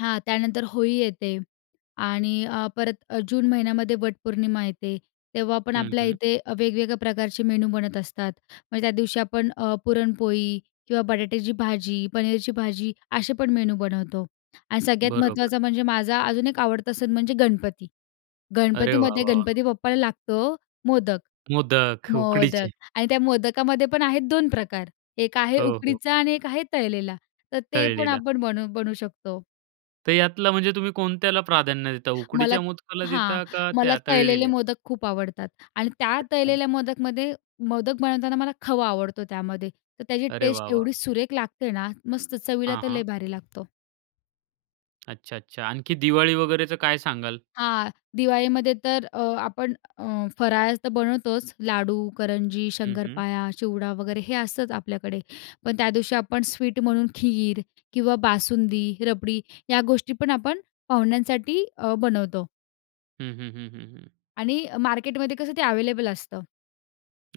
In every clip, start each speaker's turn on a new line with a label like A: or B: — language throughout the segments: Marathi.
A: हां. त्यानंतर होळी येते आणि अ, परत अ, जून महिन्यामध्ये वटपौर्णिमा येते. तेव्हा पण
B: हं,
A: आपल्या
B: हं.
A: इथे अ, वेगवेगळ्या प्रकारचे मेनू बनत असतात. म्हणजे त्या दिवशी अ, आपण पुरणपोळी किंवा बटाट्याची भाजी, पनीरची भाजी असे पण मेनू बनवतो आणि सगळ्यात
B: बरोबर.
A: महत्त्वाचं म्हणजे माझा अजून एक आवडता सण म्हणजे गणपती.
B: अरे वाह,
A: गणपतीमध्ये
B: वाह, वाह!
A: गणपती बाप्पाला लागतो मोदक.
B: मोदक
A: मोदक
B: उकडीचे.
A: आणि त्या मोदकामध्ये पण आहेत 2 प्रकार. एक आहे
B: हो, हो.
A: उकडीचा आणि एक आहे तळलेला. तर ते पण
B: तळलेलं.
A: आपण बनू बनवू शकतो.
B: तर यातलं म्हणजे तुम्ही कोणत्याला प्राधान्य देता?
A: मला
B: उकडीच्या
A: त
B: मोदकाला
A: हां.
B: देता का
A: मला
B: त्या
A: तळलेले
B: तळलेल्या?
A: मोदक खूप आवडतात आणि त्या
B: अच्छा.
A: तळलेल्या मोदकमध्ये मोदक बनवताना मला खवा आवडतो त्यामध्ये. तर त्याची
B: अरे वाह,
A: टेस्ट
B: वाह!
A: एवढी सुरेख लागते ना. मस्त! चवीला
B: हां,
A: तर लय
B: हां.
A: भारी लागतो.
B: अच्छा. अच्छा. आणखी दिवाळी वगैरेचं काय सांगाल?
A: हां, दिवाळीमध्ये तर अ, आपण अ, फराळ तर बनवतोच लाडू, करंजी,
B: हं, हं.
A: शंकरपाळ्या, चिवडा, वगैरे. हे असतंच आपल्याकडे. पण त्या दिवशी आपण स्वीट म्हणून खीर किंवा बासुंदी, रबडी या गोष्टीपण आपण पाहुण्यांसाठी अ, बनवतो.
B: हं, हं, हं, हं, हं.
A: आणि मार्केटमध्ये कसं ते अवेलेबल असतं.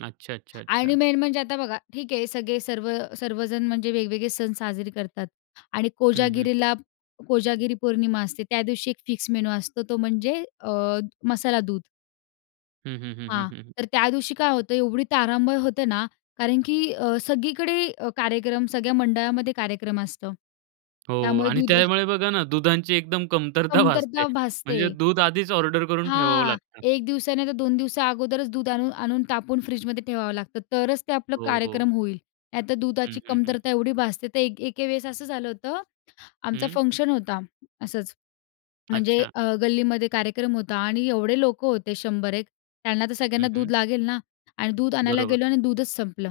B: अच्छा, अच्छा,
A: आणि
B: अच्छा.
A: मेन म्हणजे आता बघा ठीक आहे सगळे सर्व सर्वजण म्हणजे वेगवेगळे सण साजरे करतात आणि
B: हं, हं.
A: कोजागिरीला कोजागिरी पौर्णिमा असते. त्या दिवशी एक फिक्स मेनू असतो तो म्हणजे अ, मसाला दूध.
B: हं, हं, हं, हं,
A: हां.
B: हं, हं.
A: तर त्या दिवशी काय होतं एवढी तारांबळ होते ना, कारण की अ, सगळीकडे अ, कार्यक्रम सगळ्या मंडळामध्ये कार्यक्रम असतं.
B: हो
A: त्यामुळे
B: आणि
A: दूध
B: त्यामुळे बघा ना दुधांची एकदम कमतरता भासते.
A: कमतरता
B: म्हणजे
A: भासते.
B: दूध आधीच ऑर्डर करून ठेवावं
A: हां.
B: लागतं.
A: एक दिवसा नाही तर दोन दिवसा अगोदरच दूध आणून आणून तापून फ्रिजमध्ये ठेवावं लागतं, तरच ते आपलं
B: हो, हो.
A: कार्यक्रम होईल. नाहीतर
B: हं,
A: दुधाची
B: हं, हं.
A: कमतरता एवढी भासते तर एक एके वेळेस असं झालं होतं आमचा
B: हं.
A: फंक्शन होता असंच म्हणजे
B: अच्छा.
A: अ, गल्लीमध्ये कार्यक्रम होता आणि एवढे लोकं होते, 100-1 त्यांना तर सगळ्यांना
B: हं, हं.
A: दूध लागेल ना? आणि दूध आणायला
B: बरोबर.
A: गेलो आणि दूधच संपलं.